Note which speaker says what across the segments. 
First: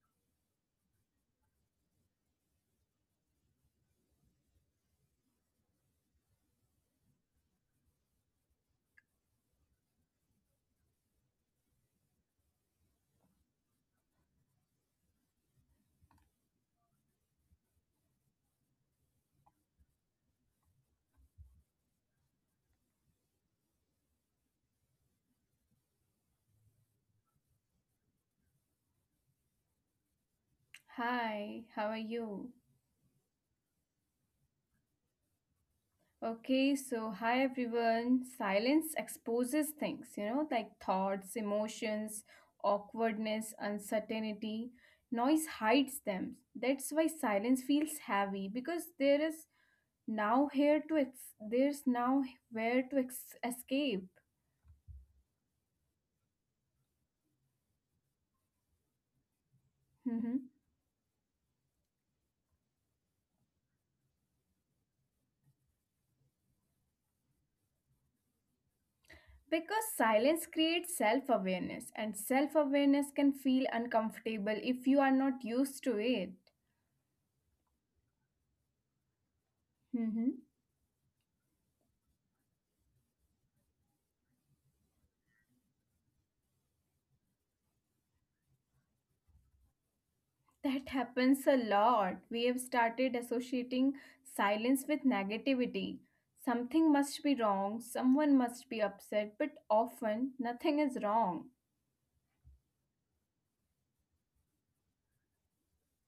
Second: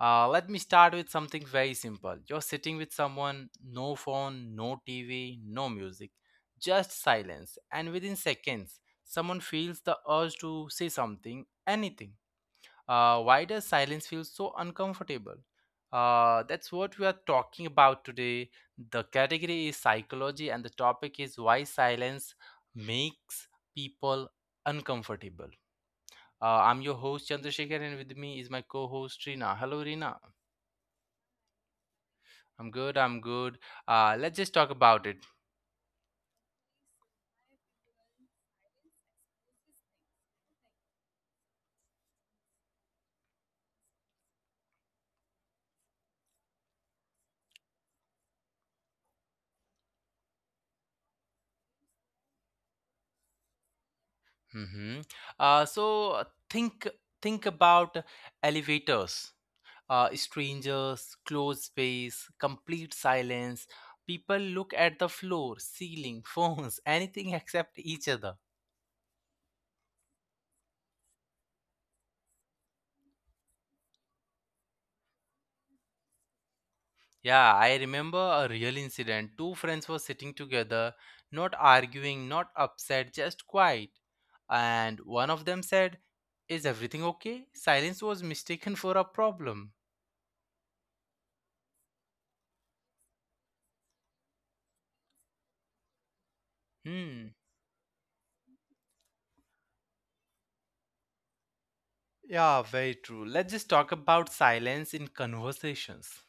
Speaker 1: Let me start with something very simple. You're sitting with someone, no phone, no TV, no music, just silence. And within seconds, someone feels the urge to say something, anything. Why does silence feel so uncomfortable? That's what we are talking about today. The category is psychology, and the topic is why silence makes people uncomfortable. I'm your host Chandrasekhar, and with me is my co-host Rina. Hello, Rina.
Speaker 2: Hi, how are you?
Speaker 1: I'm good. I'm good. Let's just talk about it.
Speaker 2: Okay, so hi everyone. Silence exposes things, you know, like thoughts, emotions, awkwardness, uncertainty. Noise hides them. That's why silence feels heavy because there's now where to escape.
Speaker 1: Hmm. So uh, think think about elevators,
Speaker 2: Mhm.
Speaker 1: strangers, closed space, complete silence. People look at the floor, ceiling, phones, anything except each other.
Speaker 2: Because silence creates self awareness, and self awareness can feel uncomfortable if you are not used to it.
Speaker 1: Yeah, I remember a real incident. Two friends were sitting
Speaker 2: Mm-hmm.
Speaker 1: together, not arguing, not upset, just quiet. And one of them said, "Is everything okay?" Silence was mistaken for a problem.
Speaker 2: That happens a lot. We have started associating silence with negativity. Something
Speaker 1: Hmm.
Speaker 2: must be wrong, someone must be upset, but often nothing is wrong.
Speaker 1: Yeah, very true. Let's just talk about silence in conversations.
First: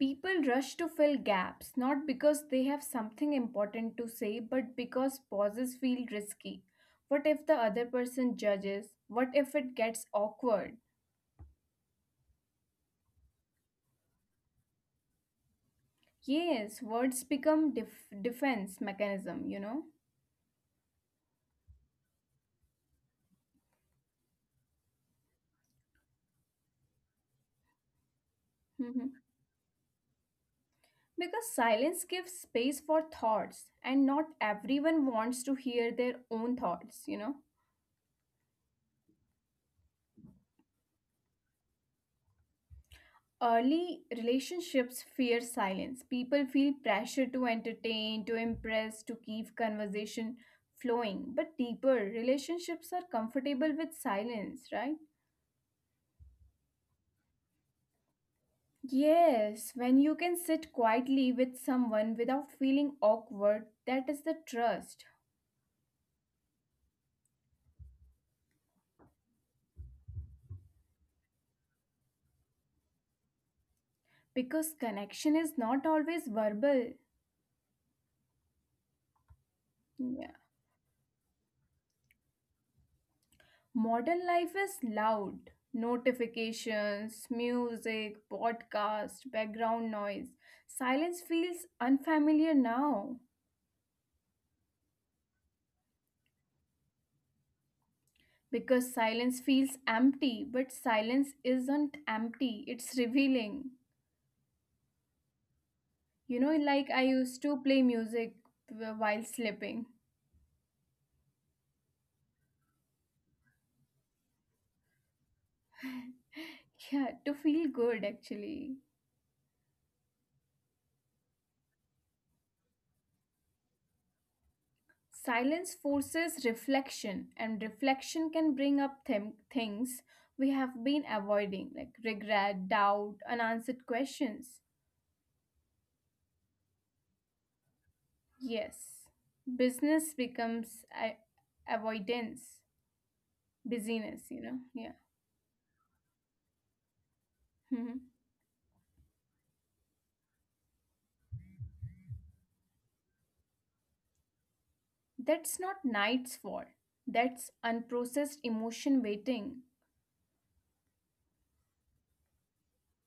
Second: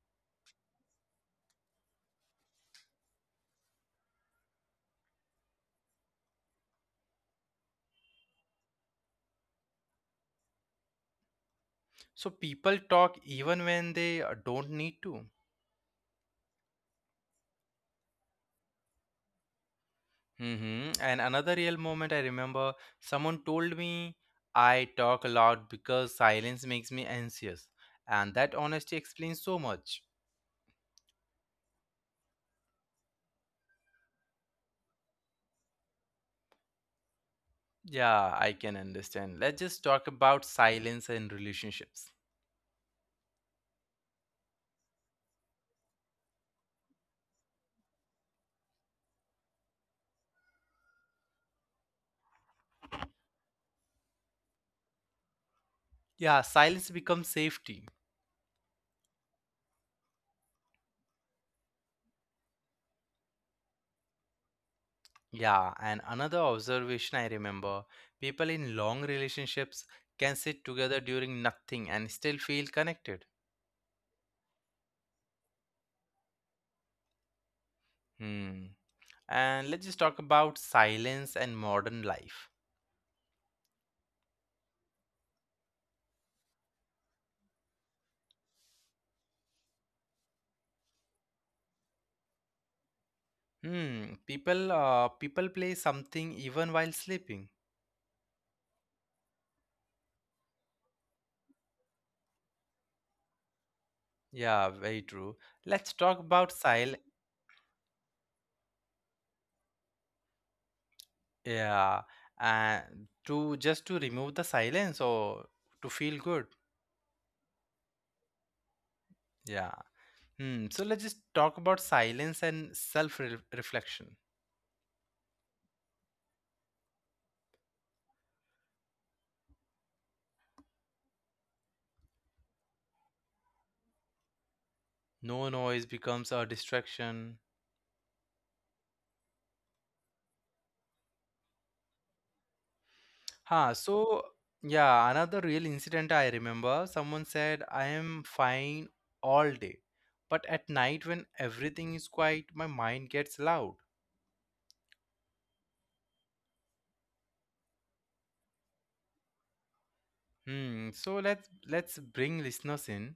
Speaker 2: People rush to fill gaps, not because they have something important to say, but because pauses feel risky. What if the other person judges? What if it gets awkward?
Speaker 1: So people talk even when they don't need to.
Speaker 2: Yes, words become defense mechanism, you know?
Speaker 1: Mhm. And another real moment I remember someone told me, "I talk a lot because silence makes me anxious." And that honesty
Speaker 2: Mm-hmm.
Speaker 1: explains so much.
Speaker 2: Because silence gives space for thoughts, and not everyone wants to hear their own thoughts, you know.
Speaker 1: Yeah, I can understand. Let's just talk about silence and relationships.
Speaker 2: Early relationships fear silence. People feel pressure to entertain, to impress, to keep conversation flowing. But deeper relationships are comfortable with silence, right?
Speaker 1: Yeah, silence becomes safety.
Speaker 2: Yes, when you can sit quietly with someone without feeling awkward, that is the trust.
Speaker 1: Yeah, and another observation I remember, people in long relationships can sit together during nothing and still feel connected.
Speaker 2: Because connection is not always verbal.
Speaker 1: Hmm. And let's just talk about silence and modern life.
Speaker 2: Modern life is loud. Notifications, music, podcast, background noise. Silence feels unfamiliar now
Speaker 1: Hmm, people play something even while sleeping.
Speaker 2: because silence feels empty, but silence isn't empty, it's revealing.
Speaker 1: Yeah, very true. Let's talk
Speaker 2: You
Speaker 1: about
Speaker 2: know,
Speaker 1: sil
Speaker 2: like I used to play music while sleeping.
Speaker 1: Yeah, and to just to remove the silence or to feel good.
Speaker 2: Yeah, to feel good actually.
Speaker 1: Yeah. Hmm, so let's just talk about silence and self-reflection.
Speaker 2: Silence forces reflection, and reflection can bring up them things we have been avoiding, like regret, doubt, unanswered questions.
Speaker 1: No noise becomes a distraction.
Speaker 2: Yes, business becomes avoidance,
Speaker 1: So
Speaker 2: busyness, you know. Yeah.
Speaker 1: yeah, another real incident I remember, someone said, "I
Speaker 2: Mhm.
Speaker 1: am fine all day. But at night, when everything is quiet, my mind gets loud."
Speaker 2: That's not night's fault, that's unprocessed emotion waiting.
Speaker 1: Hmm. So let's bring listeners in.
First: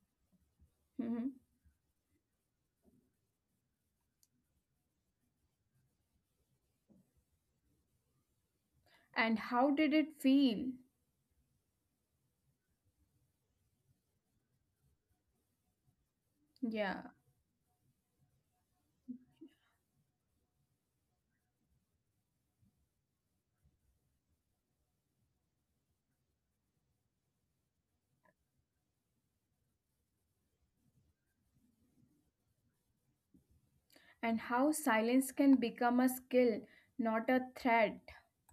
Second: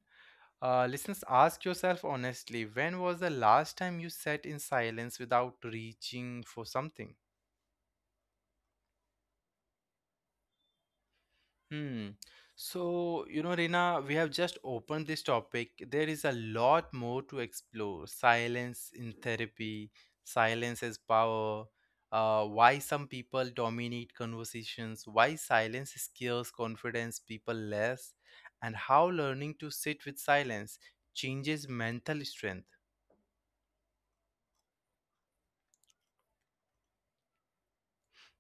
Speaker 1: Listeners,
Speaker 2: Mhm.
Speaker 1: ask yourself honestly: when was the last time you sat in silence without reaching for something?
Speaker 2: And how did it feel?
Speaker 1: Hmm. So, Reena, we have just opened this topic. There is a lot
Speaker 2: Yeah.
Speaker 1: more to explore. Silence in therapy, silence as power, why some people dominate conversations, why silence scares confidence people less, and how learning to sit with silence changes mental strength.
Speaker 2: And how silence can become a skill, not a threat.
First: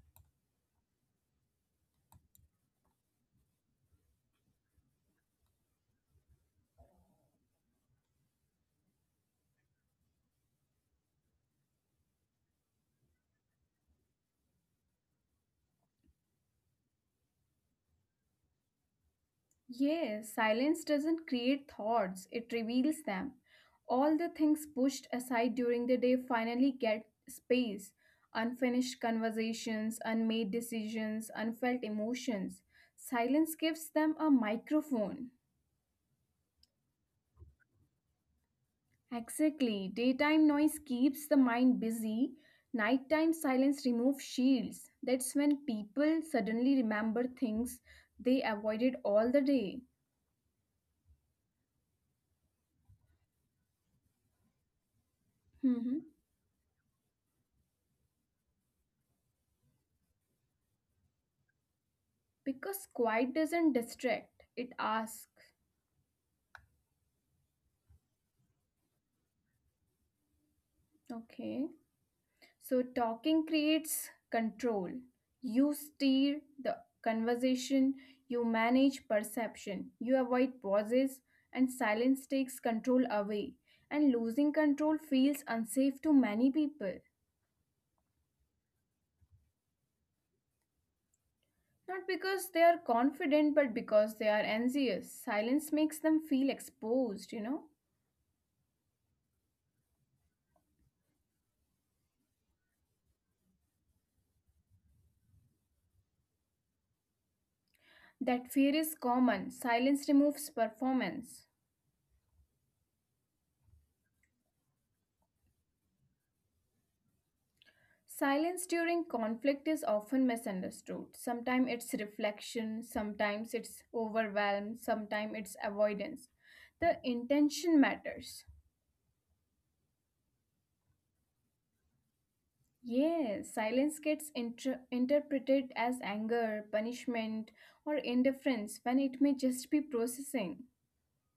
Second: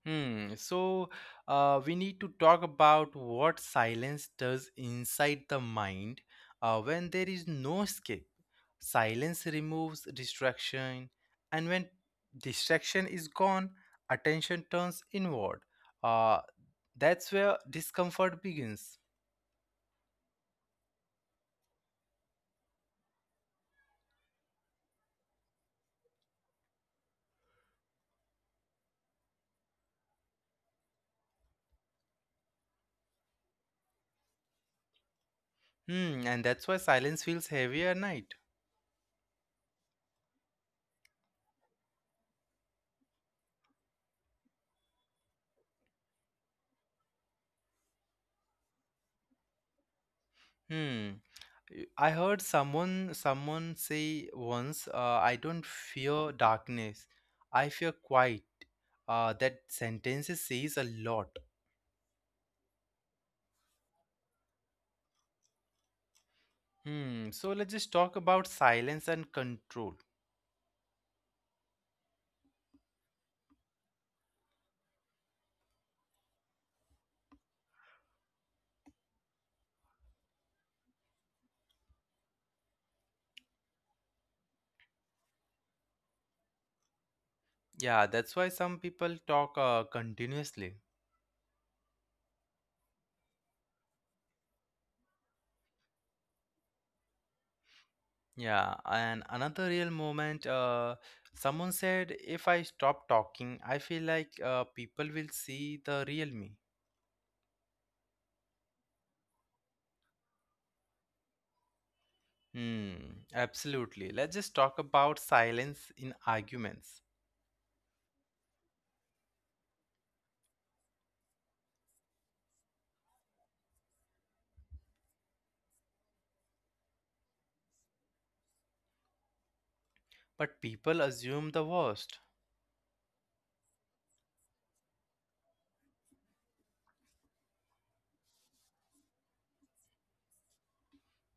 Speaker 1: Hmm. So we need to talk about what silence does inside the mind when there is no escape. Silence removes distraction, and when distraction is gone, attention turns inward. Uh, that's where discomfort begins.
Speaker 2: Yes, silence doesn't create thoughts, it reveals them. All the things pushed aside during the day finally get space. Unfinished conversations, unmade decisions, unfelt emotions. Silence gives them a microphone.
Speaker 1: Hmm. And that's why silence feels heavy at night.
Speaker 2: Exactly. Daytime noise keeps the mind busy. Nighttime silence removes shields. That's when people suddenly remember things they avoided all the day.
Speaker 1: Hmm. I heard someone say once, "I don't
Speaker 2: Mhm.
Speaker 1: fear darkness. I fear quiet." That sentence says a lot.
Speaker 2: Because quiet doesn't distract, it asks.
Speaker 1: Hmm. So let's just talk about silence and control.
Speaker 2: Okay. So talking creates control. You steer the conversation, you manage perception, you avoid pauses, and silence takes control away. And losing control feels unsafe to many people.
Speaker 1: Yeah, that's why some people talk continuously.
Speaker 2: Not because they are confident, but because they are anxious. Silence makes them feel exposed, you know?
Speaker 1: Yeah, and another real moment. Someone said, "If I stop talking, I feel like people will see the real me."
Speaker 2: That fear is common. Silence removes performance.
Speaker 1: Hmm. Absolutely. Let's just talk about silence in arguments.
Speaker 2: Silence during conflict is often misunderstood. Sometimes it's reflection, sometimes it's overwhelm, sometimes it's avoidance. The intention matters.
Speaker 1: But people assume the worst.
Speaker 2: Yes, silence gets interpreted as anger, punishment, or indifference when it may just be processing.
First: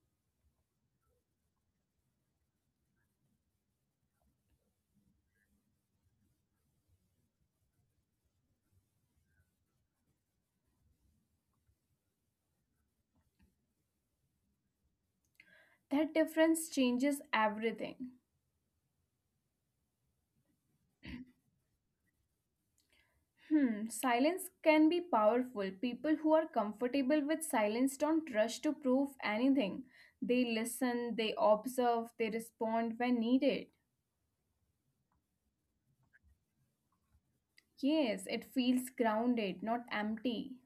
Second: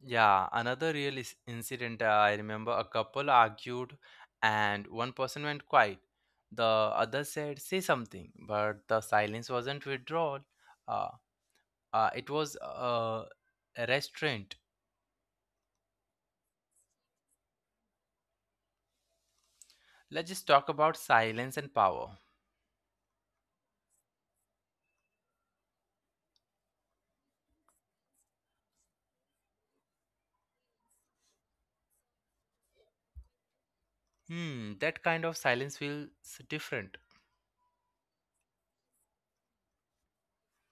Speaker 1: Yeah, another real incident. I remember a couple argued and one person went quiet. The other said, "Say something," but the silence wasn't withdrawal. Uh, it was a restraint.
Speaker 2: That difference changes everything.
Speaker 1: Let's just talk about silence and power.
Speaker 2: Hmm, silence can be powerful. People who are comfortable with silence don't rush to prove anything. They listen, they observe, they respond when needed.
Speaker 1: Hmm, that kind of silence feels different.
Speaker 2: Yes, it feels grounded, not empty.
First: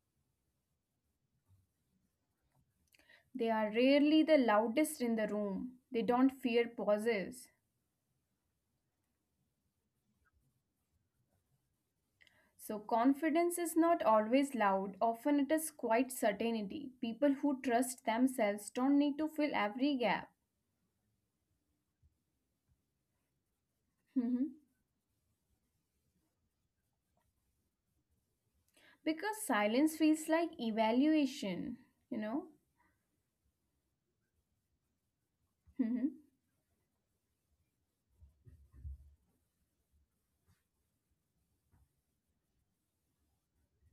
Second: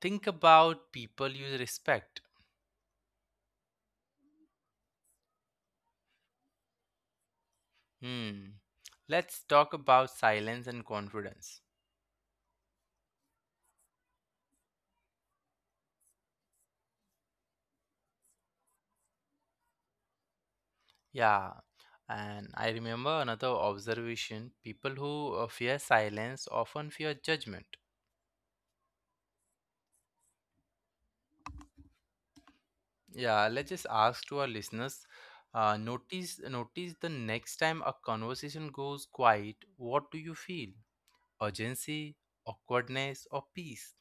Speaker 1: Think about people you respect.
Speaker 2: They are rarely the loudest in the room. They don't fear pauses.
Speaker 1: Hmm, let's talk about silence and confidence.
Speaker 2: So, confidence is not always loud, often it is quite certainty. People who trust themselves don't need to fill every gap.
Speaker 1: Yeah, and I remember another observation: people who fear silence often fear judgment.
Speaker 2: Because silence feels like evaluation, you know?
Speaker 1: Yeah, let's just ask to our listeners,
Speaker 2: Mhm.
Speaker 1: notice the next time a conversation goes quiet, what do you feel? Urgency, awkwardness, or peace?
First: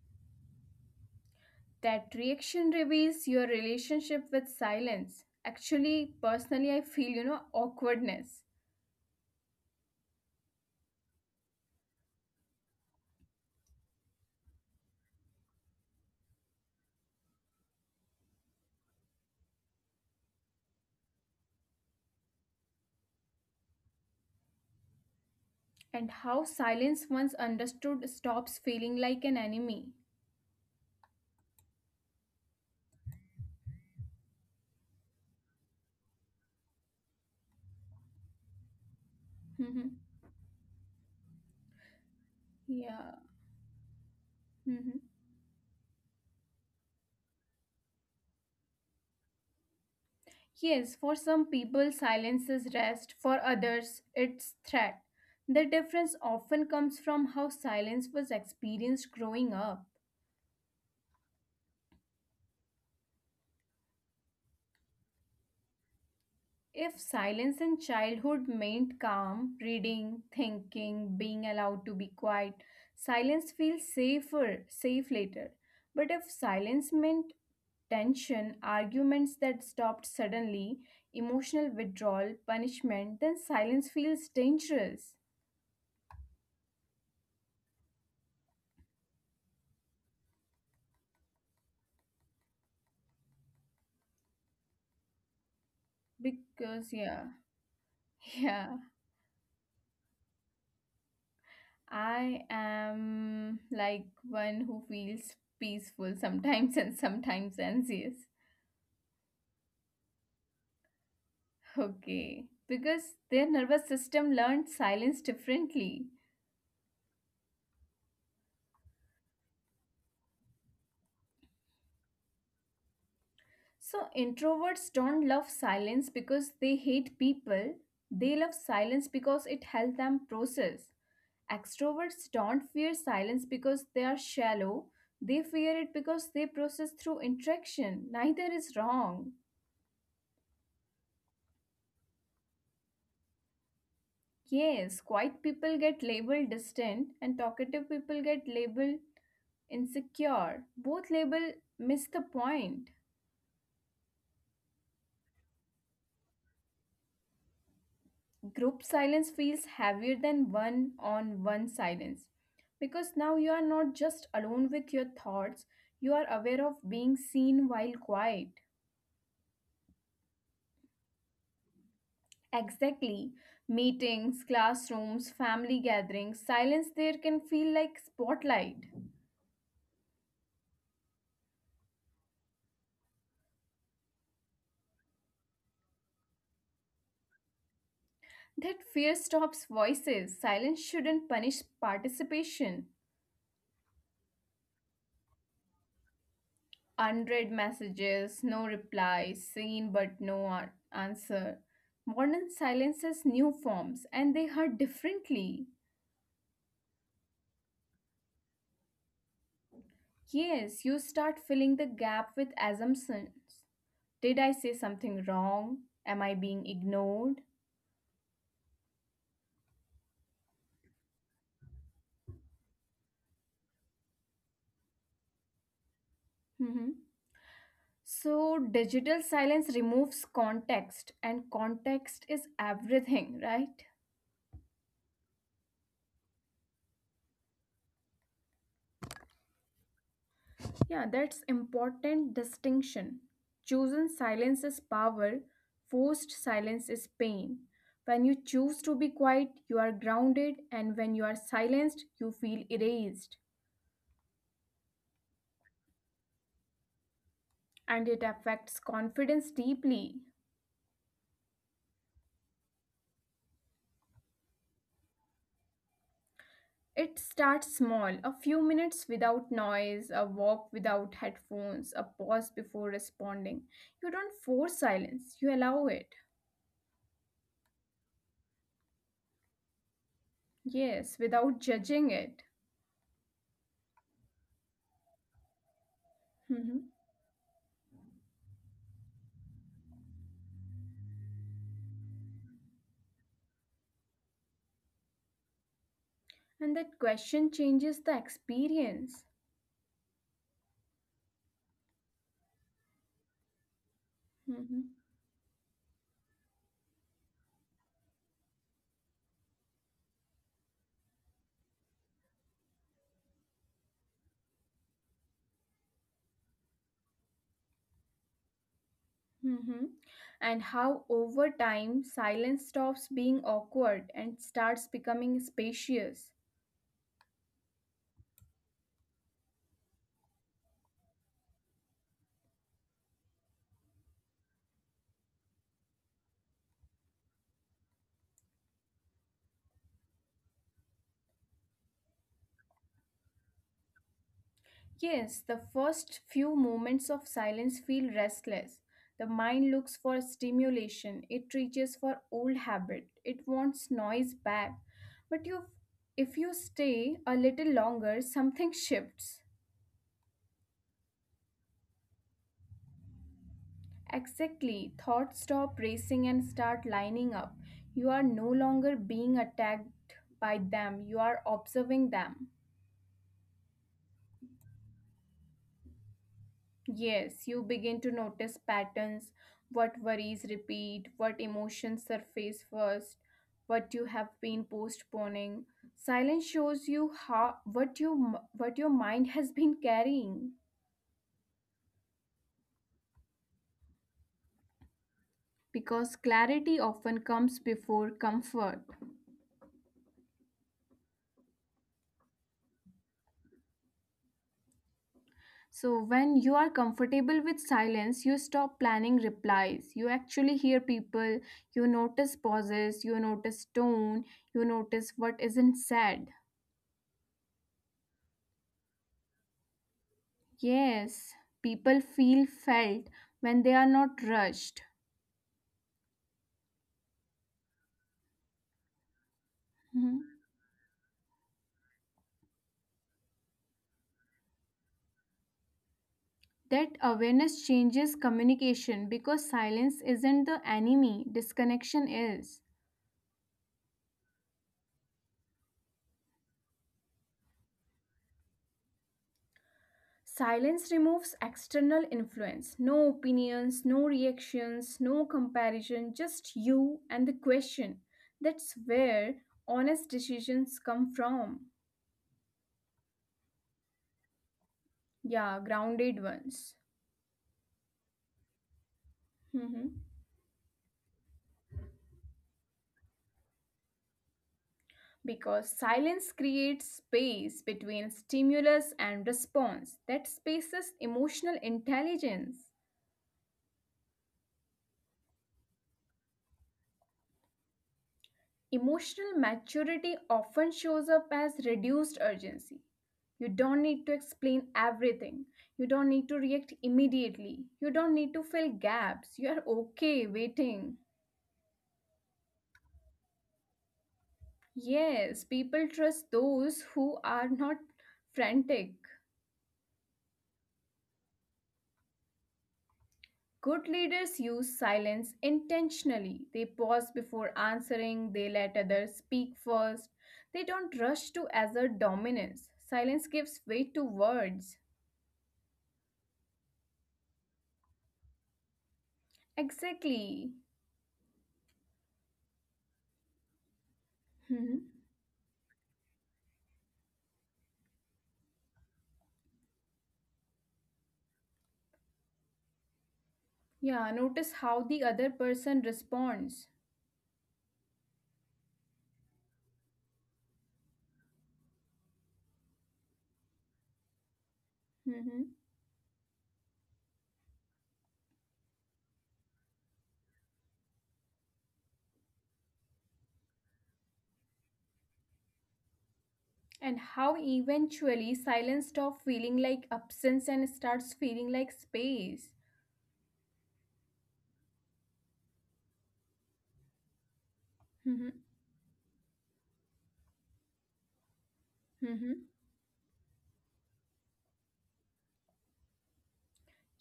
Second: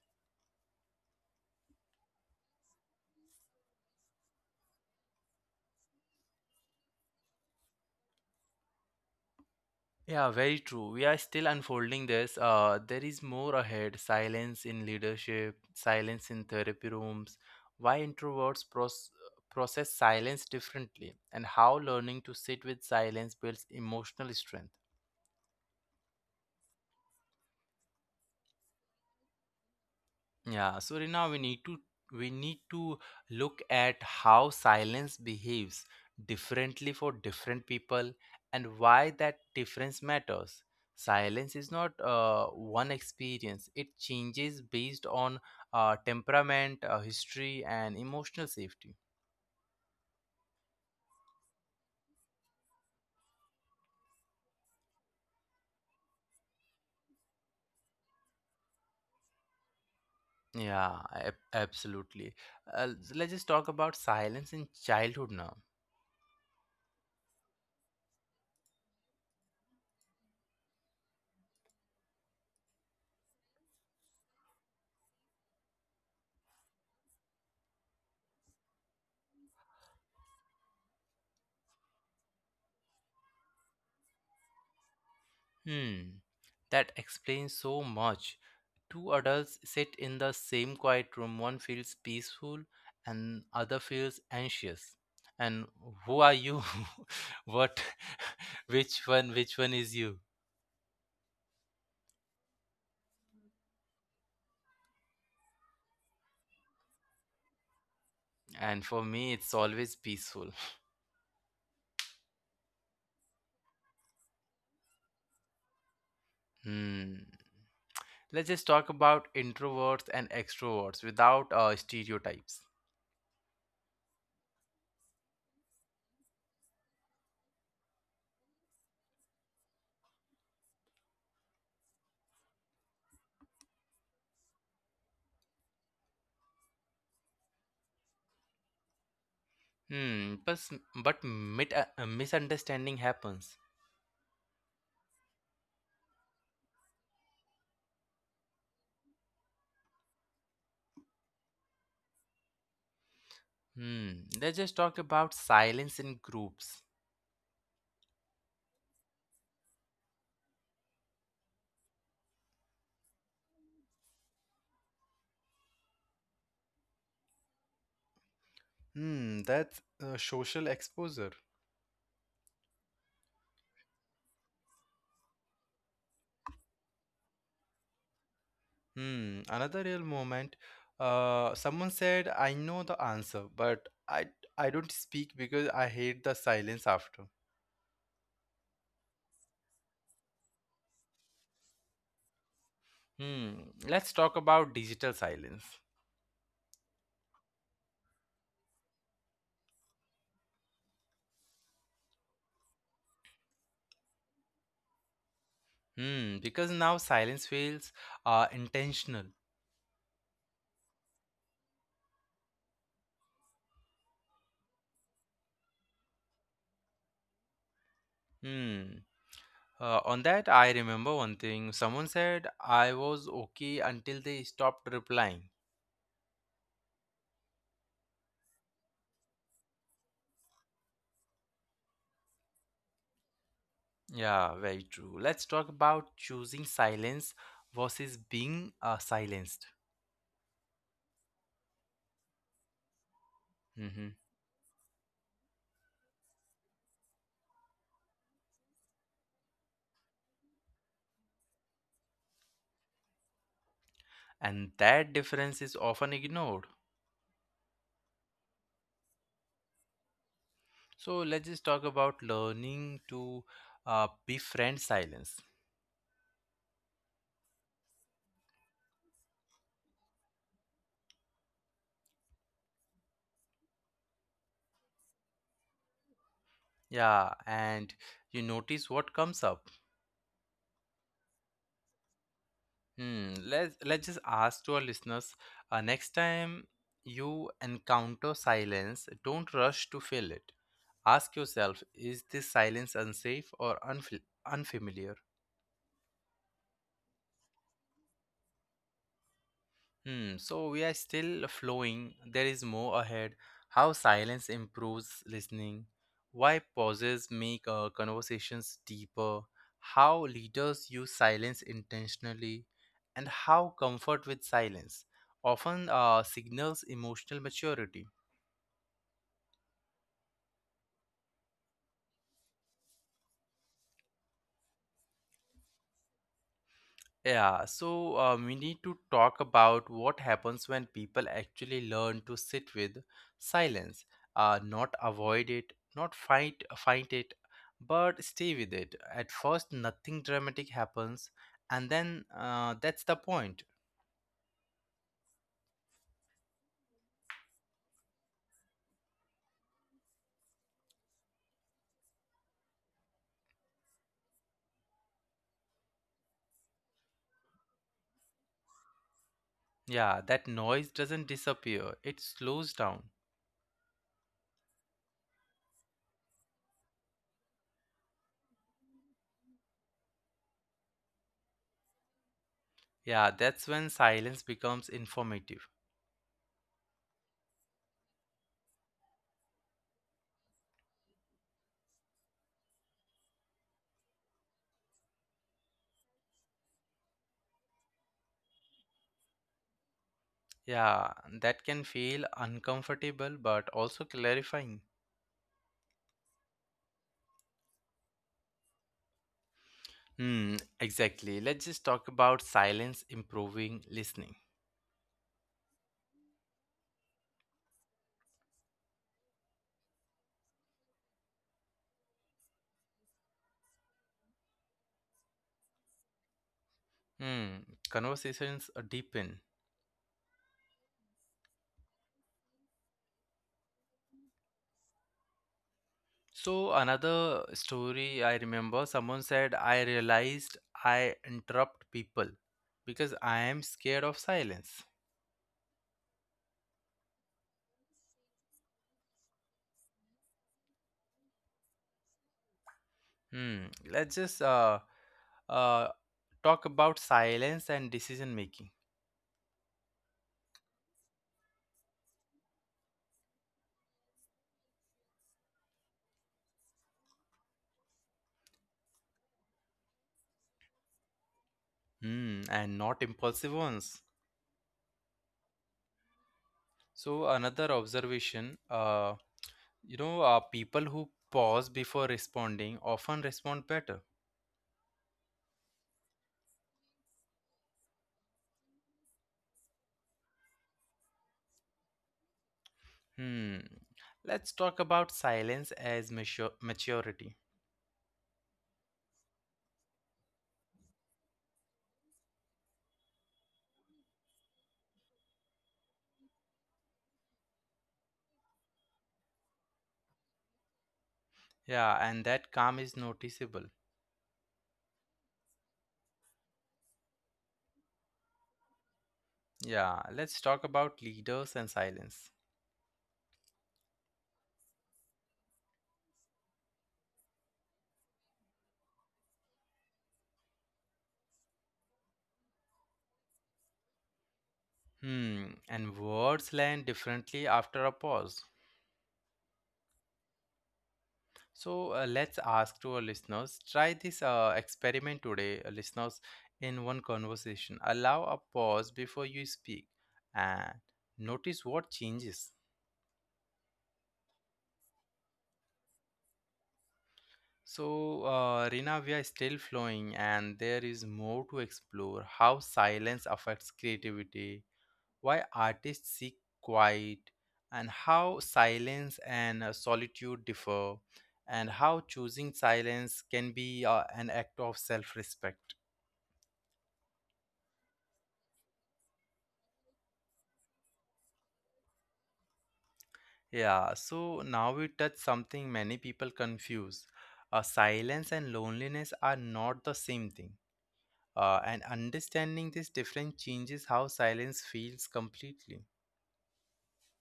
Speaker 2: That reaction reveals your relationship with silence. Actually, personally, I feel, you know, awkwardness.
Speaker 1: Yeah, very true. We are still unfolding this. There is more ahead. Silence in leadership, silence in therapy rooms, why introverts process silence differently, and how learning to sit with silence builds emotional strength.
Speaker 2: And how silence, once understood, stops feeling like an enemy.
Speaker 1: Yeah, so now we need to look at how silence behaves differently for different people and why that
Speaker 2: Mhm.
Speaker 1: difference matters. Silence is not one
Speaker 2: Yeah.
Speaker 1: experience. It changes
Speaker 2: Mhm.
Speaker 1: based on temperament, history, and emotional safety.
Speaker 2: Yes, for some people, silence is rest, for others, it's threat. The difference often comes from how silence was experienced growing up.
Speaker 1: Yeah, absolutely. Let's just talk about silence in childhood now.
Speaker 2: If silence in childhood meant calm, reading, thinking, being allowed to be quiet, silence feels safer, safe later. But if silence meant tension, arguments that stopped suddenly, emotional withdrawal, punishment, then silence feels dangerous.
Speaker 1: Hmm, that explains so much. Two adults sit in the same quiet room. One feels peaceful and other feels anxious. And who are you?
Speaker 2: Because, yeah,
Speaker 1: What?
Speaker 2: yeah,
Speaker 1: Which one is you?
Speaker 2: I am like one who feels peaceful sometimes and sometimes anxious.
Speaker 1: And for me it's always peaceful.
Speaker 2: Okay, because their nervous system learns silence differently.
Speaker 1: Hmm. Let's just talk about introverts and extroverts without stereotypes.
Speaker 2: So, introverts don't love silence because they hate people, they love silence because it helps them process. Extroverts don't fear silence because they are shallow, they fear it because they process through interaction. Neither is wrong.
Speaker 1: Hmm, but misunderstanding happens.
Speaker 2: Yes, quiet people get labeled distant and talkative people get labeled insecure. Both label miss the point.
Speaker 1: Hmm. Let's just talk about silence in groups.
Speaker 2: Group silence feels heavier than one on one silence because now you are not just alone with your thoughts, you are aware of being seen while quiet.
Speaker 1: Hmm, that's social exposure.
Speaker 2: Exactly. Meetings, classrooms, family gatherings, silence there can feel like spotlight.
Speaker 1: Hmm, another real moment. Someone said, "I know the answer, but I don't speak because I hate the silence after."
Speaker 2: That fear stops voices. Silence shouldn't punish participation.
Speaker 1: Hmm, let's talk about digital silence.
Speaker 2: Unread messages, no replies, seen but no answer. Modern silence has new forms and they hurt differently.
Speaker 1: Hmm, because now silence feels intentional.
Speaker 2: Yes, you start filling the gap with assumptions. Did I say something wrong? Am I being ignored?
Speaker 1: Hmm. On that, I remember one thing. Someone said, "I was okay until they stopped replying."
Speaker 2: Hmm. So, digital silence removes context, and context is everything, right?
Speaker 1: Yeah, very true. Let's talk about choosing silence versus being silenced.
Speaker 2: Yeah, that's important distinction. Chosen
Speaker 1: Hmm.
Speaker 2: silence is power, forced silence is pain. When you choose to be quiet, you are grounded, and when you are silenced, you feel erased.
Speaker 1: And that difference is often ignored.
Speaker 2: And it affects confidence deeply.
Speaker 1: So let's just talk about learning to befriend silence.
Speaker 2: It starts small, a few minutes without noise, a walk without headphones, a pause before responding. You don't force silence, you allow it.
Speaker 1: Yeah, and you notice what comes up.
Speaker 2: Yes, without judging it.
Speaker 1: Hmm. Let's just ask to our listeners, next time you encounter silence, don't rush to fill it. Ask yourself: is this silence unsafe or unfamiliar?
Speaker 2: And that question changes the experience.
Speaker 1: Hmm, so we are still flowing. There is more ahead. How silence
Speaker 2: Hmm.
Speaker 1: improves listening. Why pauses make conversations deeper. How leaders use silence intentionally. And how comfort with silence often signals emotional maturity.
Speaker 2: Hmm. And how over time silence stops being awkward and starts becoming spacious.
Speaker 1: Yeah, so we need to talk about what happens when people actually learn to sit with silence, not avoid it, not fight it, but stay with it. At first, nothing dramatic happens, and then that's the point.
Speaker 2: Yes, the first few moments of silence feel restless. The mind looks for stimulation, it reaches for old habit, it wants noise back. But you, if you stay a little longer, something shifts.
Speaker 1: Yeah, that noise doesn't disappear; it slows down.
Speaker 2: Exactly. Thoughts stop racing and start lining up. You are no longer being attacked by them, you are observing them.
Speaker 1: Yeah, that's when silence becomes informative.
Speaker 2: Yes, you begin to notice patterns, what worries repeat, what emotions surface first, what you have been postponing. Silence shows you how what you what your mind has been carrying
Speaker 1: Yeah, that can feel uncomfortable but also clarifying.
Speaker 2: because clarity often comes before comfort.
Speaker 1: Hmm, exactly. Let's just talk about silence improving listening.
Speaker 2: So, when you are comfortable with silence, you stop planning replies. You actually hear people, you notice pauses, you notice tone, you notice what isn't said.
Speaker 1: Hmm, conversations are deepen.
Speaker 2: Yes, people feel felt when they are not rushed.
Speaker 1: So, another story I remember, someone said, "I
Speaker 2: Mhm.
Speaker 1: realized I interrupt people because I am scared of silence."
Speaker 2: That awareness changes communication because silence isn't the enemy, disconnection is.
Speaker 1: Hmm, let's just uh, talk about silence and decision making.
Speaker 2: Silence removes external influence. No opinions, no reactions, no comparison, just you and the question. That's where honest decisions come from.
Speaker 1: Hmm, and not impulsive ones.
Speaker 2: Yeah, grounded ones.
Speaker 1: So, another observation.
Speaker 2: Mhm.
Speaker 1: People who pause before responding often respond better.
Speaker 2: Because silence creates space between stimulus and response. That space is emotional intelligence.
Speaker 1: Hmm. Let's talk about silence as maturity.
Speaker 2: Emotional maturity often shows up as reduced urgency. You don't need to explain everything. You don't need to react immediately. You don't need to fill gaps. You are okay waiting.
Speaker 1: Yeah, and that calm is noticeable.
Speaker 2: Yes, people trust those who are not frantic.
Speaker 1: Yeah, let's talk about leaders and silence.
Speaker 2: Good leaders use silence intentionally. They pause before answering, they let others speak first. They don't rush to assert dominance. Silence gives way to words.
Speaker 1: Hmm. And words land differently after a pause.
Speaker 2: Exactly.
Speaker 1: So let's ask to our listeners, try this
Speaker 2: Hmm.
Speaker 1: experiment today, listeners, in one conversation. Allow a pause before you speak and notice what changes.
Speaker 2: Yeah, notice how the other person responds.
Speaker 1: So, Rina, we are still flowing, and there is more to explore: how silence affects creativity, why
Speaker 2: Hmm.
Speaker 1: artists seek quiet, and how silence and solitude differ, and how choosing silence can be an act of self respect.
Speaker 2: And how eventually silence stops feeling like absence and starts feeling like space.
Speaker 1: Yeah, so now we touch something many people confuse. Silence
Speaker 2: Hmm.
Speaker 1: and loneliness are not the same thing. And
Speaker 2: Hmm.
Speaker 1: understanding this difference changes how silence feels completely.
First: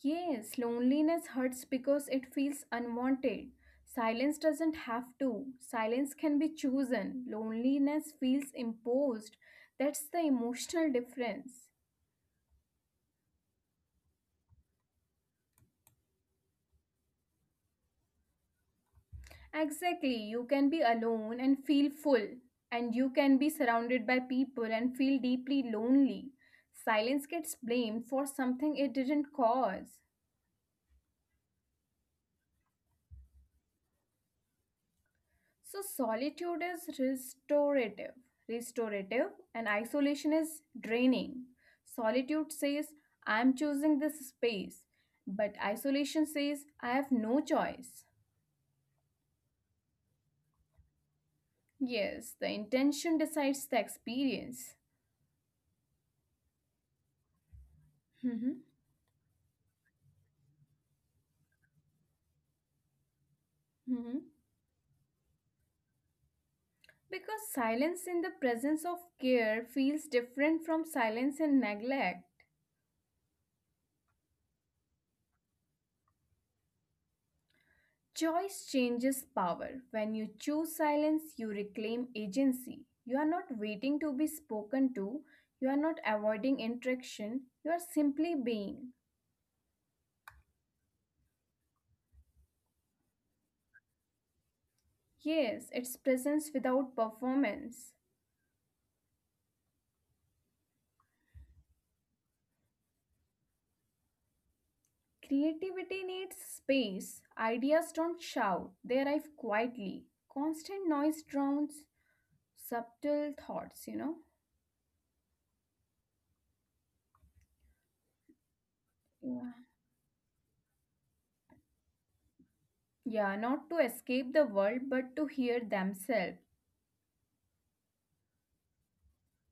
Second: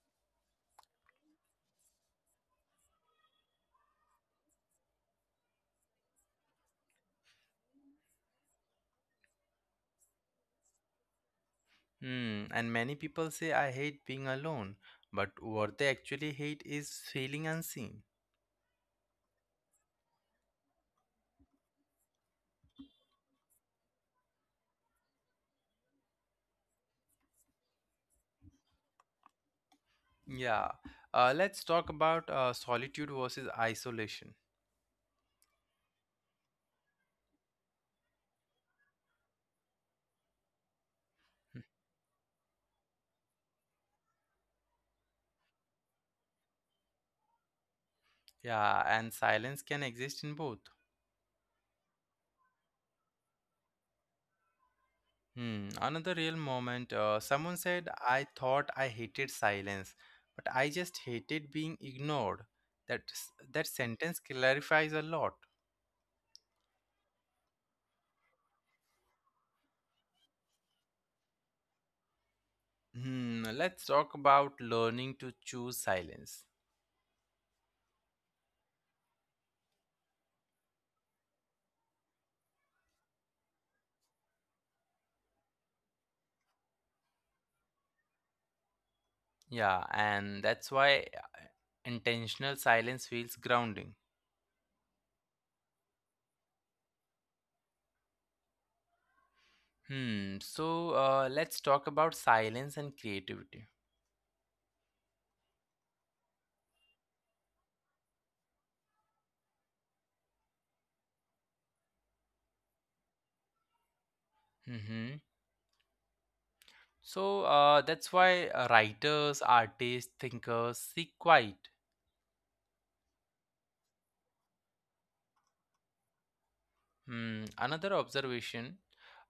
Speaker 2: Yes, loneliness hurts because it feels unwanted. Silence doesn't have to. Silence can be chosen. Loneliness feels imposed. That's the emotional difference.
Speaker 1: Hmm, and many people say, "I hate being alone," but what they actually hate is feeling unseen.
Speaker 2: Exactly. You can be alone and feel full, and you can be surrounded by people and feel deeply lonely. Silence gets blamed for something it didn't cause.
Speaker 1: Yeah, let's talk about solitude versus isolation.
Speaker 2: So, solitude is restorative, and isolation is draining. Solitude says, I am choosing this space, but isolation says, I have no choice.
Speaker 1: Yeah, and silence can exist in both.
Speaker 2: Yes, the intention decides the experience.
Speaker 1: Hmm, another real moment. Someone said, "I
Speaker 2: Hmm.
Speaker 1: thought I hated silence, but I just hated being ignored." That
Speaker 2: Hmm.
Speaker 1: sentence clarifies a lot.
Speaker 2: Because silence in the presence of care feels different from silence in neglect.
Speaker 1: Hmm, let's talk about learning to choose silence.
Speaker 2: Choice changes power. When you choose silence, you reclaim agency. You are not waiting to be spoken to, you are not avoiding interaction, you are simply being.
Speaker 1: Yeah, and that's why intentional silence feels grounding.
Speaker 2: Yes, it's presence without performance.
Speaker 1: Hmm. So let's talk about silence and creativity.
Speaker 2: Creativity needs space. Ideas don't shout, they arrive quietly. Constant noise drowns subtle thoughts, you know.
Speaker 1: Mm-hmm. So that's why writers, artists, thinkers seek quiet.
Speaker 2: Yeah, not to escape the world but to hear themselves.
Speaker 1: Hmm. Another observation.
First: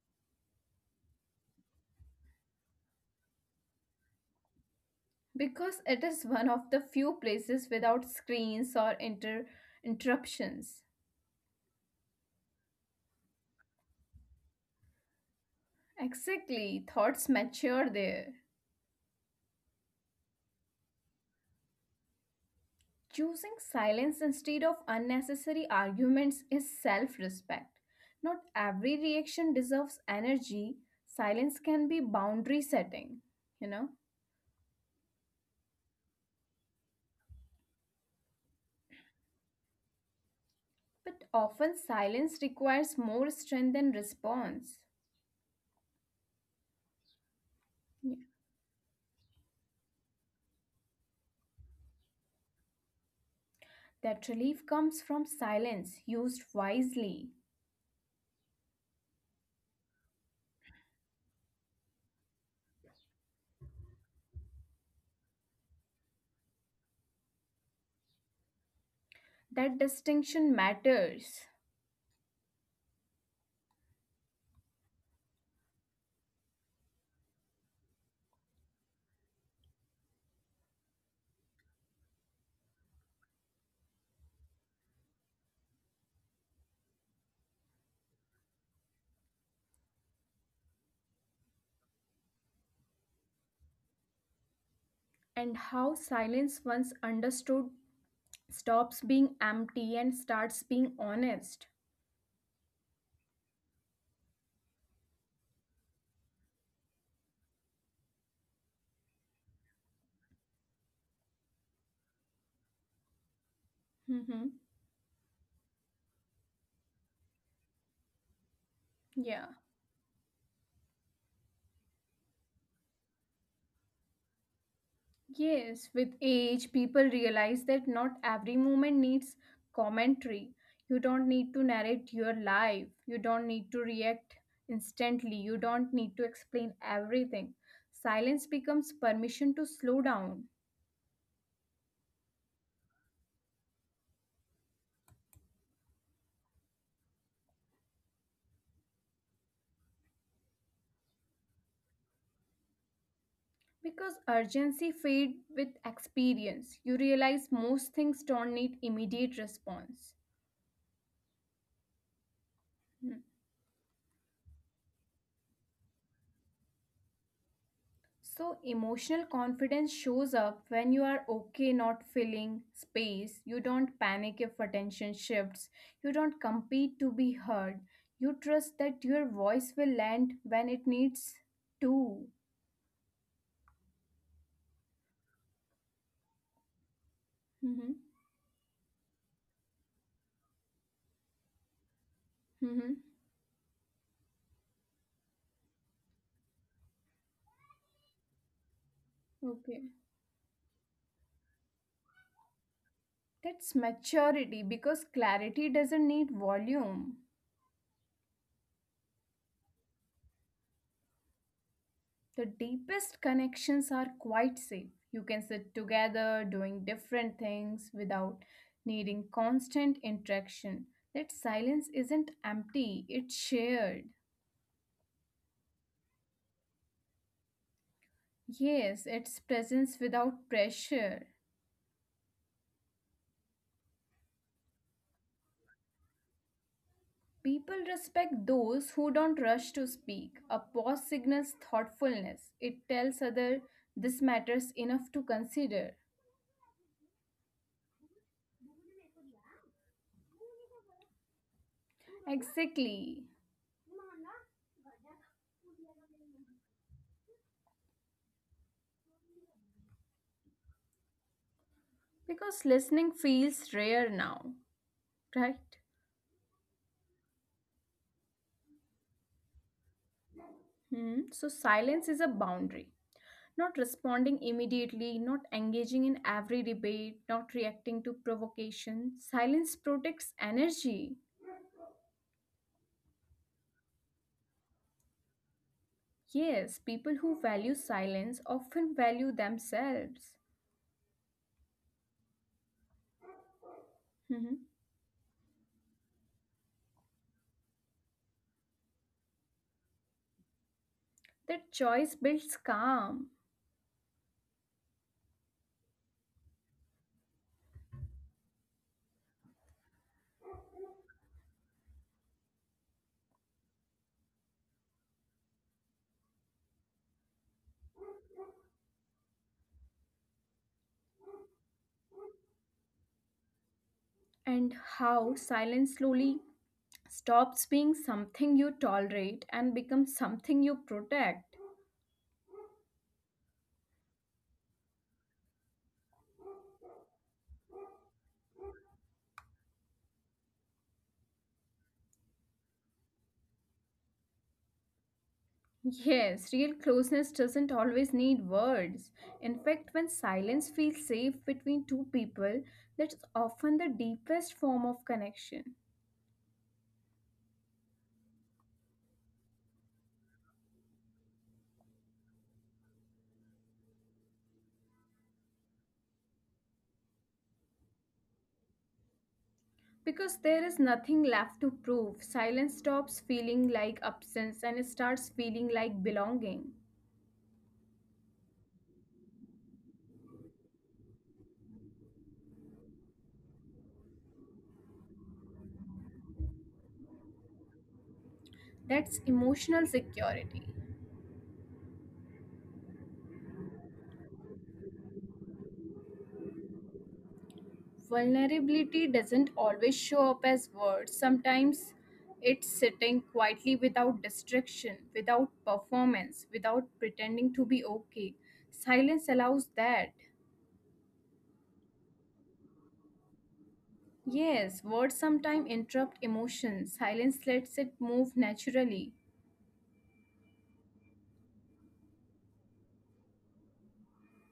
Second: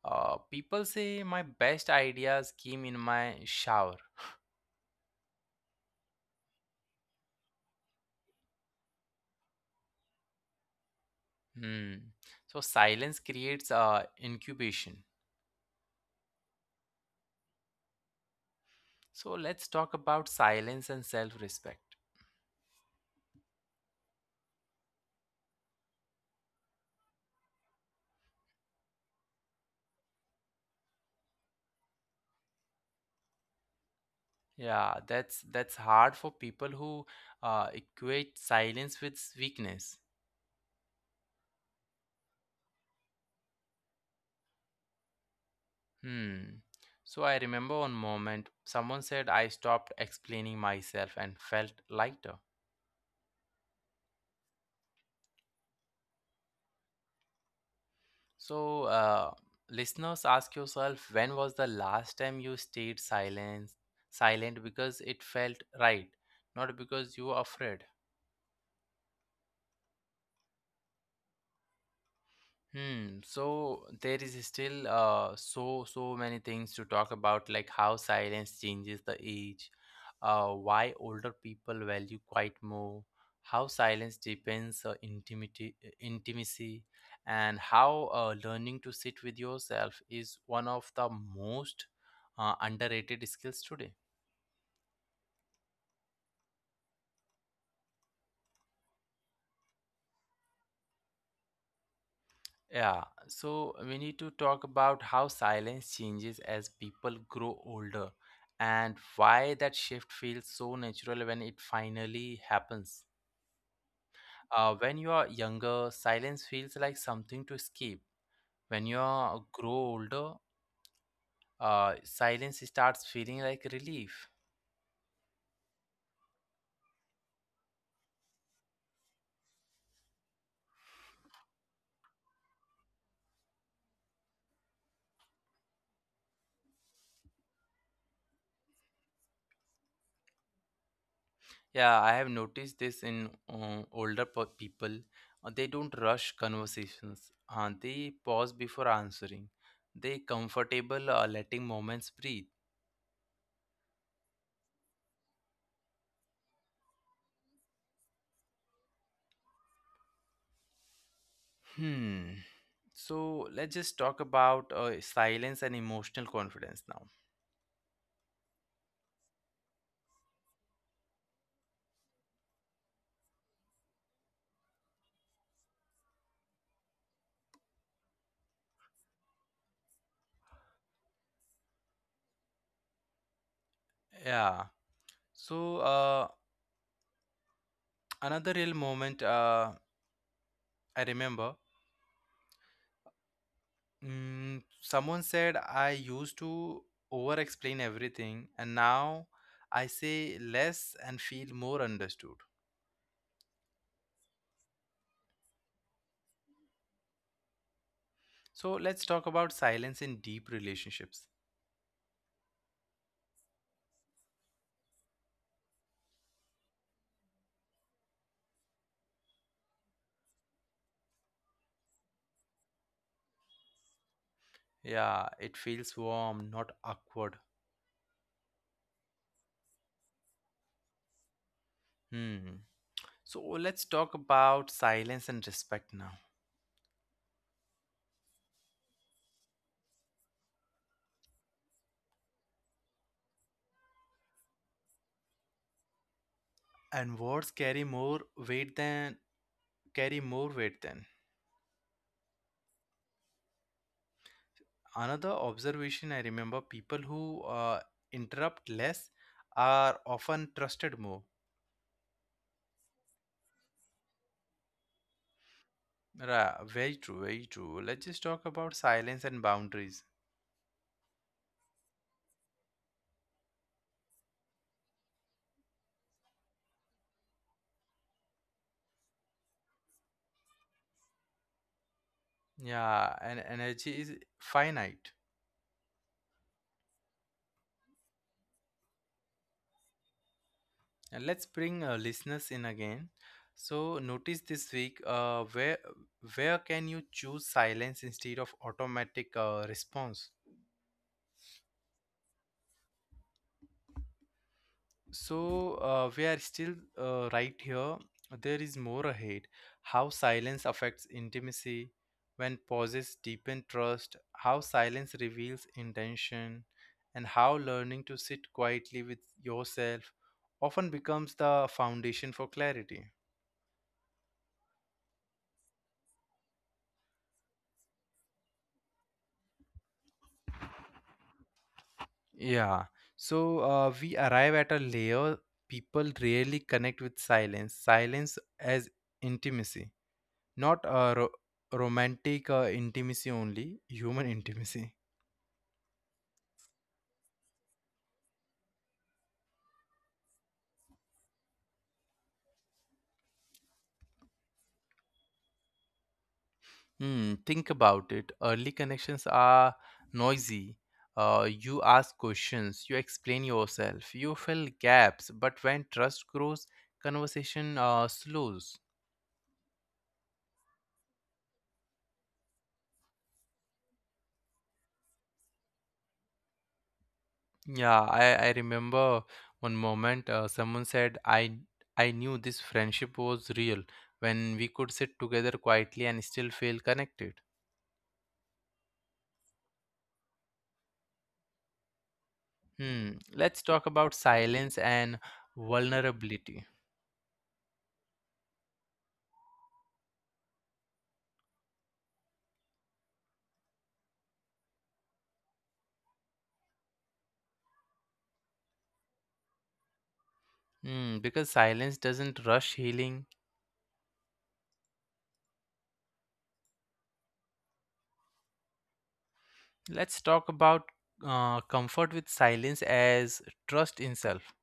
Speaker 1: People say, "My best ideas came in my shower."
Speaker 2: Because it is one of the few places without screens or interruptions.
Speaker 1: Hmm. So silence creates incubation.
Speaker 2: Exactly, thoughts mature there.
Speaker 1: So let's talk about silence and self-respect.
Speaker 2: Choosing silence instead of unnecessary arguments is self respect. Not every reaction deserves energy. Silence can be boundary setting, you know,
Speaker 1: Yeah, that's hard for people who equate silence with weakness.
Speaker 2: but often silence requires more strength than response.
Speaker 1: Hmm. So I remember one moment, someone said, "I stopped explaining myself and felt lighter."
Speaker 2: That relief comes from silence used wisely.
Speaker 1: So, listeners, ask yourself, when was the last time you stayed silent, silent because it felt right, not because you were afraid?
Speaker 2: That distinction matters,
Speaker 1: Hmm. So there is still so many things to talk about, like how silence changes the age, why older people value quiet more, how silence deepens intimacy, and how learning to sit with yourself is one of the most underrated skills today.
Speaker 2: and how silence, once understood, stops being empty and starts being honest.
Speaker 1: Yeah, so we need to talk about how silence changes as people grow older and why that shift feels so natural when it finally happens.
Speaker 2: Hmm.
Speaker 1: When you are younger, silence feels like something to escape. When you are
Speaker 2: Yeah.
Speaker 1: grow older, silence starts feeling like relief.
Speaker 2: Yes, with age, people realize that not every moment needs commentary. You don't need to narrate your life, you don't need to react instantly, you don't need to explain everything. Silence becomes permission to slow down.
Speaker 1: Yeah, I have noticed this in older people. They don't rush conversations. They pause before answering. They comfortable letting moments breathe.
Speaker 2: Because urgency fades with experience, you realize most things don't need immediate response.
Speaker 1: Hmm.
Speaker 2: Hmm.
Speaker 1: So let's just talk about silence and emotional confidence now.
Speaker 2: So, emotional confidence shows up when you are okay not filling space, you don't panic if attention shifts, you don't compete to be heard, you trust that your voice will land when it needs to.
Speaker 1: Yeah. So uh,
Speaker 2: Hmm.
Speaker 1: another real moment, I remember,
Speaker 2: Hmm.
Speaker 1: Someone said, "I used to over explain everything, and now I
Speaker 2: Okay.
Speaker 1: say less and feel more understood."
Speaker 2: That's maturity because clarity doesn't need volume.
Speaker 1: So let's talk about silence in deep relationships.
Speaker 2: The deepest connections are quite safe. You can sit together doing different things without needing constant interaction. That silence isn't empty, it's shared.
Speaker 1: Yeah, it feels warm, not awkward.
Speaker 2: Yes, it's presence without pressure.
Speaker 1: Hmm. So let's talk about silence and respect now.
Speaker 2: People respect those who don't rush to speak. A pause signals thoughtfulness. It tells other this matters enough to consider.
Speaker 1: And words carry more weight than carry more weight than.
Speaker 2: Exactly.
Speaker 1: Another observation, I remember people who interrupt less are often trusted more.
Speaker 2: Because listening feels rare now, right?
Speaker 1: Very true, very true. Let's just talk about silence and boundaries.
Speaker 2: Hmm. So silence is a boundary. Not responding immediately, not engaging in every debate, not reacting to provocation. Silence protects energy.
Speaker 1: Yeah, and energy is finite.
Speaker 2: Yes, people who value silence often value themselves.
Speaker 1: And let's bring listeners in again. So notice
Speaker 2: Mhm.
Speaker 1: this week, where can you choose silence instead of automatic response?
Speaker 2: That choice builds calm.
Speaker 1: So we are still right here. There is more ahead. How silence affects intimacy, when pauses deepen trust, how silence reveals intention, and how learning to sit quietly with yourself often becomes the foundation for clarity.
Speaker 2: And how silence slowly stops being something you tolerate and becomes something you protect.
Speaker 1: Yeah. So we arrive at a layer people rarely connect with silence. Silence as intimacy. Not romantic intimacy only, human intimacy.
Speaker 2: Yes, real closeness doesn't always need words. In fact, when silence feels safe between two people, that's often the deepest form of connection.
Speaker 1: Hmm, think about it. Early connections are noisy. You ask questions, you explain yourself, you fill gaps, but when trust grows, conversation slows.
Speaker 2: Because there is nothing left to prove, silence stops feeling like absence and it starts feeling like belonging.
Speaker 1: Yeah, I remember one moment, someone said, I knew this friendship was real when we could sit together quietly and still feel connected.
Speaker 2: That's emotional security.
Speaker 1: Hmm. Let's talk about silence and vulnerability.
Speaker 2: Vulnerability doesn't always show up as words. Sometimes it's sitting quietly without distraction, without performance, without pretending to be okay. Silence allows that.
Speaker 1: Hmm. Because silence doesn't rush healing.
Speaker 2: Yes, words sometimes interrupt emotion. Silence lets it move naturally.
Speaker 1: Let's talk about comfort with silence as trust in self.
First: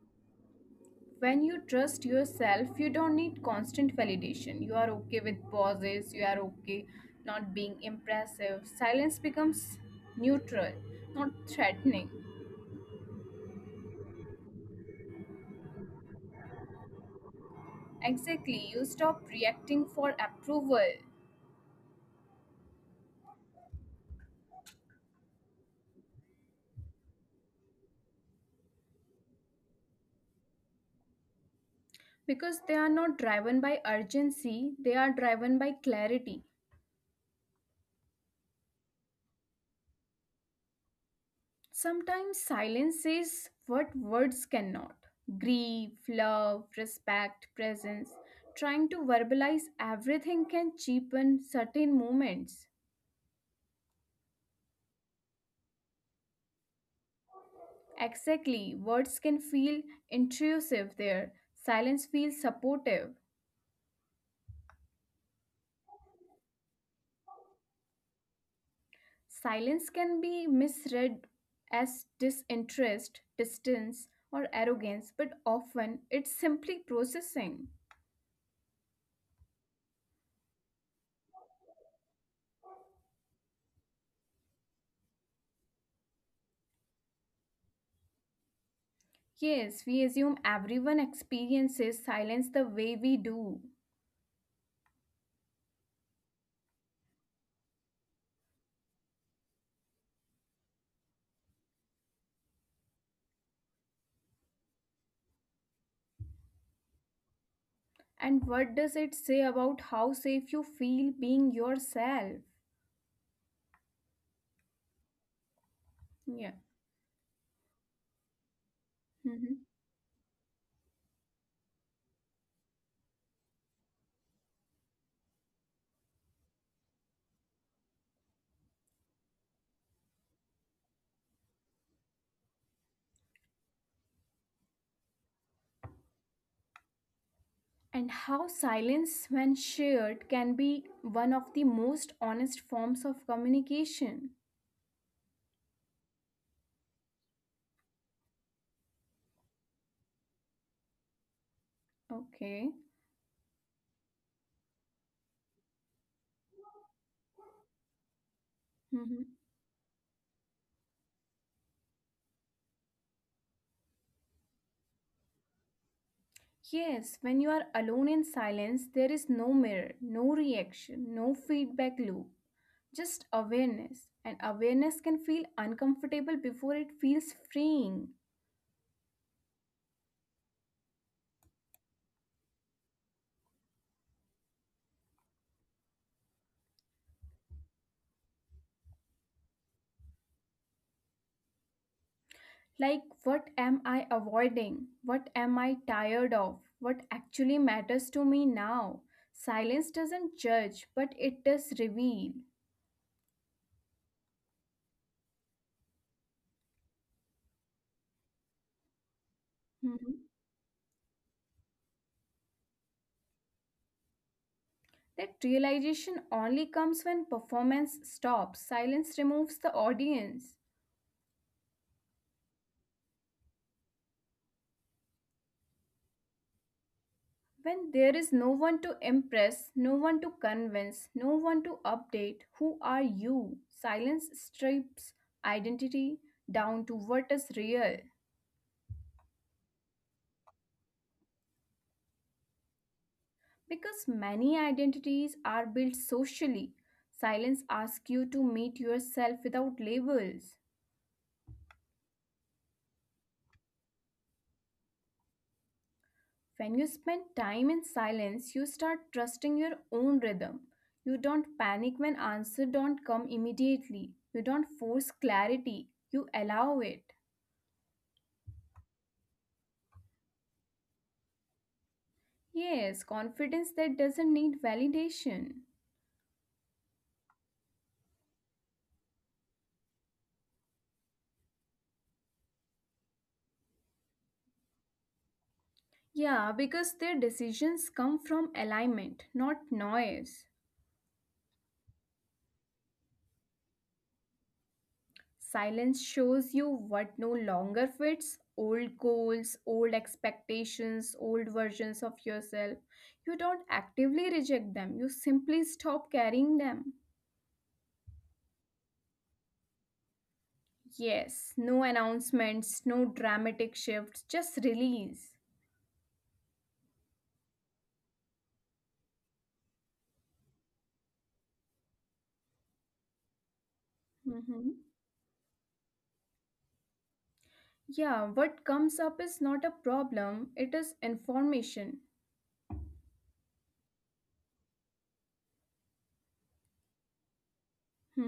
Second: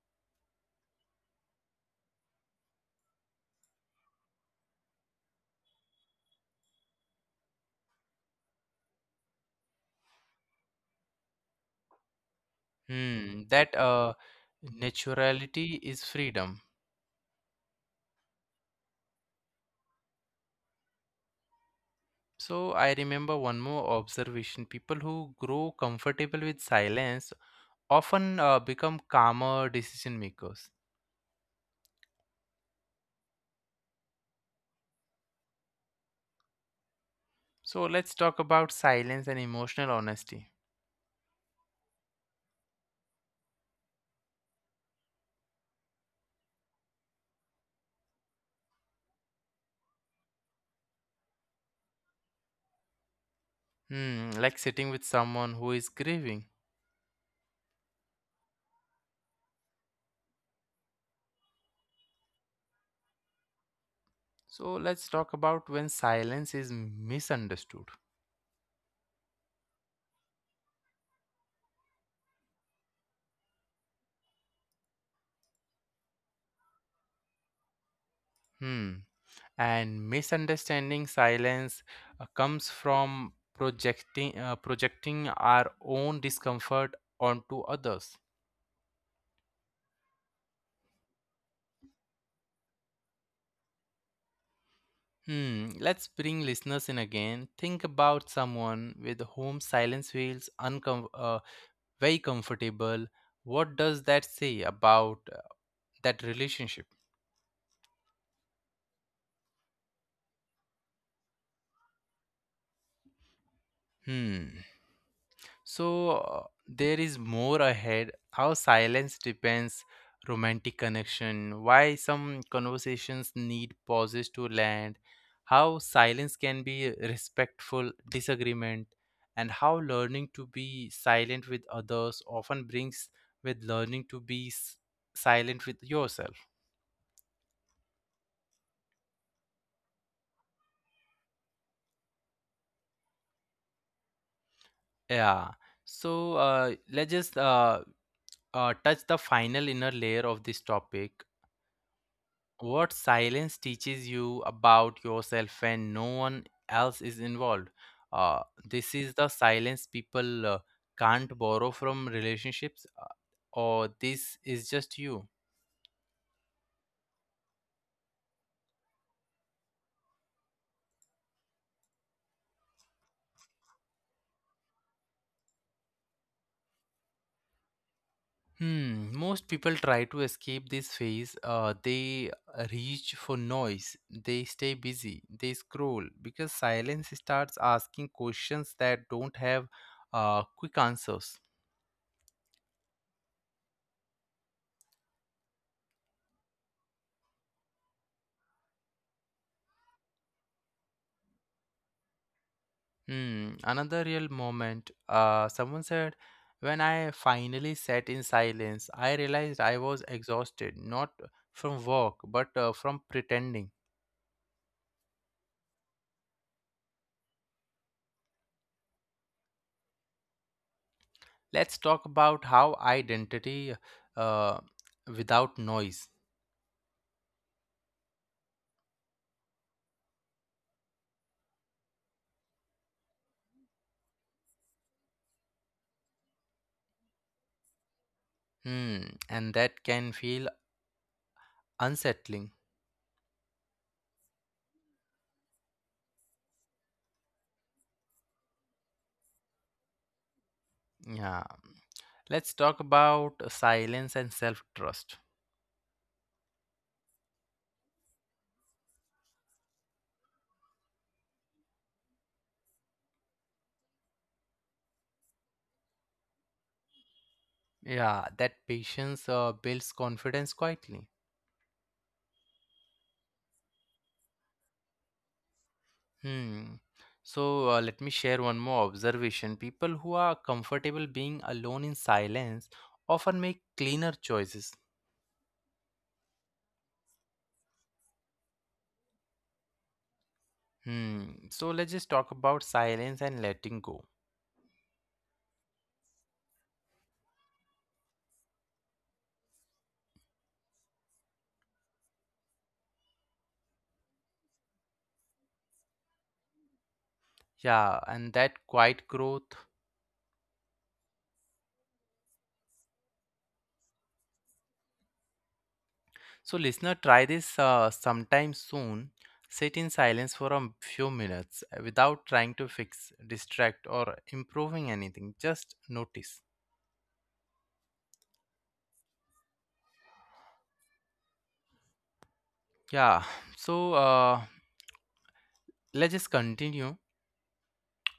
Speaker 2: When you trust yourself, you don't need constant validation. You are okay with pauses, you are okay not being impressive. Silence becomes neutral, not threatening.
Speaker 1: Hmm. That naturality is freedom.
Speaker 2: Exactly, you stop reacting for approval
Speaker 1: So I remember one more observation. People who grow comfortable with silence often become calmer decision makers.
Speaker 2: because they are not driven by urgency, they are driven by clarity.
Speaker 1: So let's talk about silence and emotional honesty.
Speaker 2: Sometimes silence says what words cannot: grief, love, respect, presence. Trying to verbalize everything can cheapen certain moments.
Speaker 1: Hmm, like sitting with someone who is grieving.
Speaker 2: Exactly, words can feel intrusive there, silence feels supportive.
Speaker 1: So let's talk about when silence is misunderstood.
Speaker 2: Silence can be misread as disinterest, distance, or arrogance, but often it's simply processing.
Speaker 1: Hmm. And misunderstanding silence comes from projecting our own discomfort onto others.
Speaker 2: Yes, we assume everyone experiences silence the way we do.
Speaker 1: Hmm. Let's bring listeners in again. Think about someone with whom silence feels very comfortable. What does that say about that relationship?
Speaker 2: And what does it say about how safe you feel being yourself?
Speaker 1: Hmm. So
Speaker 2: Yeah.
Speaker 1: there is more ahead. How silence
Speaker 2: Mhm.
Speaker 1: depends romantic connection. Why some conversations need pauses to land. How silence can be respectful disagreement, and how learning to be silent with others often brings with learning to be s- silent with yourself.
Speaker 2: And how silence, when shared, can be one of the most honest forms of communication.
Speaker 1: Yeah. So let's just touch the final inner layer of this topic.
Speaker 2: Okay.
Speaker 1: What silence teaches you about yourself when no one else is involved. This
Speaker 2: Mm-hmm.
Speaker 1: is the silence people can't borrow from relationships, or this is just you.
Speaker 2: Yes, when you are alone in silence, there is no mirror, no reaction, no feedback loop, just awareness. And awareness can feel uncomfortable before it feels freeing.
Speaker 1: Hmm, most people try to escape this phase. They reach for noise, they stay busy, they scroll because silence starts asking questions that don't have quick answers.
Speaker 2: Like, what am I avoiding? What am I tired of? What actually matters to me now? Silence doesn't judge, but it does reveal.
Speaker 1: Hmm, another real moment. Someone said, when I finally sat in silence, I realized I was
Speaker 2: Mhm.
Speaker 1: exhausted, not from work, but from pretending.
Speaker 2: That realization only comes when performance stops. Silence removes the audience.
Speaker 1: Let's talk about how identity uh, without noise.
Speaker 2: When there is no one to impress, no one to convince, no one to update, who are you? Silence strips identity down to what is real.
Speaker 1: Hmm, and that can feel unsettling.
Speaker 2: Because many identities are built socially, silence asks you to meet yourself without labels.
Speaker 1: Yeah. Let's talk about silence and self trust.
Speaker 2: When you spend time in silence, you start trusting your own rhythm. You don't panic when answers don't come immediately. You don't force clarity. You allow it.
Speaker 1: Yeah, that patience builds confidence quietly.
Speaker 2: Yes, confidence that doesn't need validation.
Speaker 1: Hmm. So let me share one more observation. People who are comfortable being alone in silence often make cleaner choices.
Speaker 2: Yeah, because their decisions come from alignment, not noise.
Speaker 1: Hmm. So let's just talk about silence and letting go.
Speaker 2: Silence shows you what no longer fits old goals, old expectations, old versions of yourself. You don't actively reject them, you simply stop carrying them.
Speaker 1: Yeah, and that quiet growth.
Speaker 2: Yes, no announcements, no dramatic shifts, just release.
Speaker 1: So listener, try this sometime soon. Sit in silence for a few minutes without trying to fix, distract, or
Speaker 2: Mhm.
Speaker 1: improving anything. Just notice.
Speaker 2: Yeah, what comes up is not a problem, it is information.
Speaker 1: Yeah. So let's just continue,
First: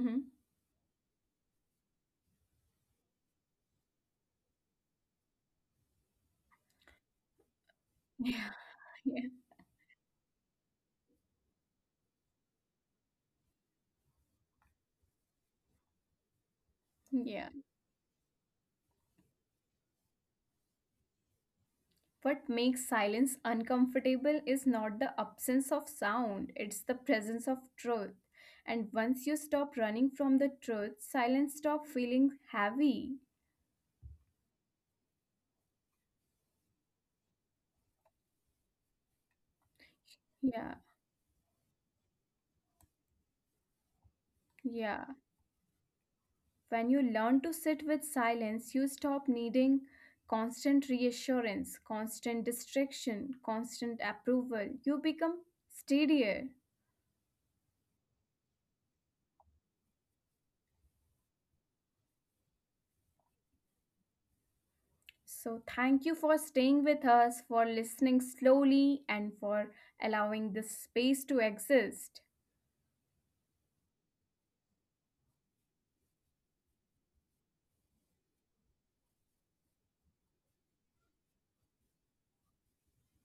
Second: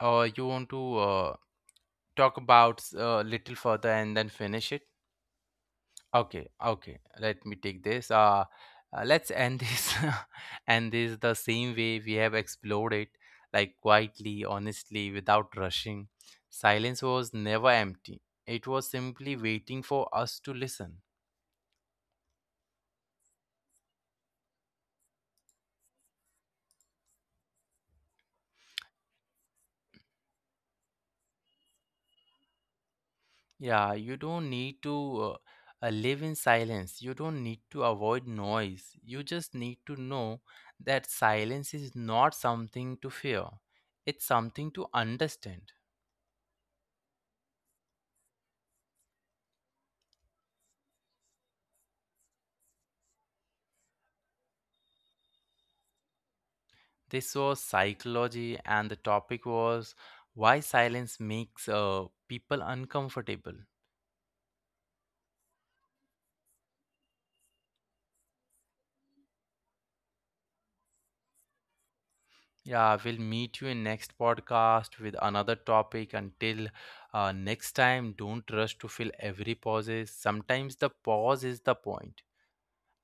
Speaker 1: or you want to talk about a little further and then finish it. Okay, okay, let me take this
Speaker 2: Yeah,
Speaker 1: let's
Speaker 2: yeah,
Speaker 1: end this and this the same way we have explored it, like quietly, honestly, without rushing. Silence was
Speaker 2: yeah.
Speaker 1: never empty, it was simply waiting for us to listen.
Speaker 2: What makes silence uncomfortable is not the absence of sound, it's the presence of truth. And once you stop running from the truth, silence stop feeling heavy.
Speaker 1: Yeah, you don't need to live in silence. You don't need to avoid noise. You just need to know
Speaker 2: Yeah,
Speaker 1: that silence is not something to fear, it's something to
Speaker 2: yeah.
Speaker 1: understand.
Speaker 2: When you learn to sit with silence, you stop needing constant reassurance, constant distraction, constant approval. You become steadier.
Speaker 1: This was psychology, and the topic was why silence makes people uncomfortable.
Speaker 2: So, thank you for staying with us, for listening slowly, and for allowing this space to exist.
Speaker 1: Yeah, we'll meet you in next podcast with another topic. Until next time, don't rush to fill every pauses. Sometimes the pause is the point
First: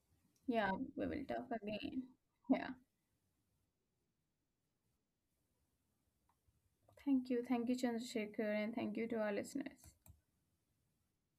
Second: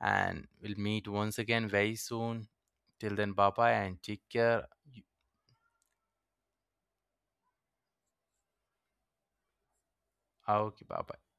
Speaker 1: and
Speaker 2: Yeah,
Speaker 1: we'll
Speaker 2: we
Speaker 1: meet
Speaker 2: will
Speaker 1: once
Speaker 2: talk
Speaker 1: again very
Speaker 2: again.
Speaker 1: soon.
Speaker 2: Yeah,
Speaker 1: Till then, bye bye and take care. You-
Speaker 2: thank you. Thank you, Chandrasekhar, and thank you to our listeners.
Speaker 1: Okay, bye bye.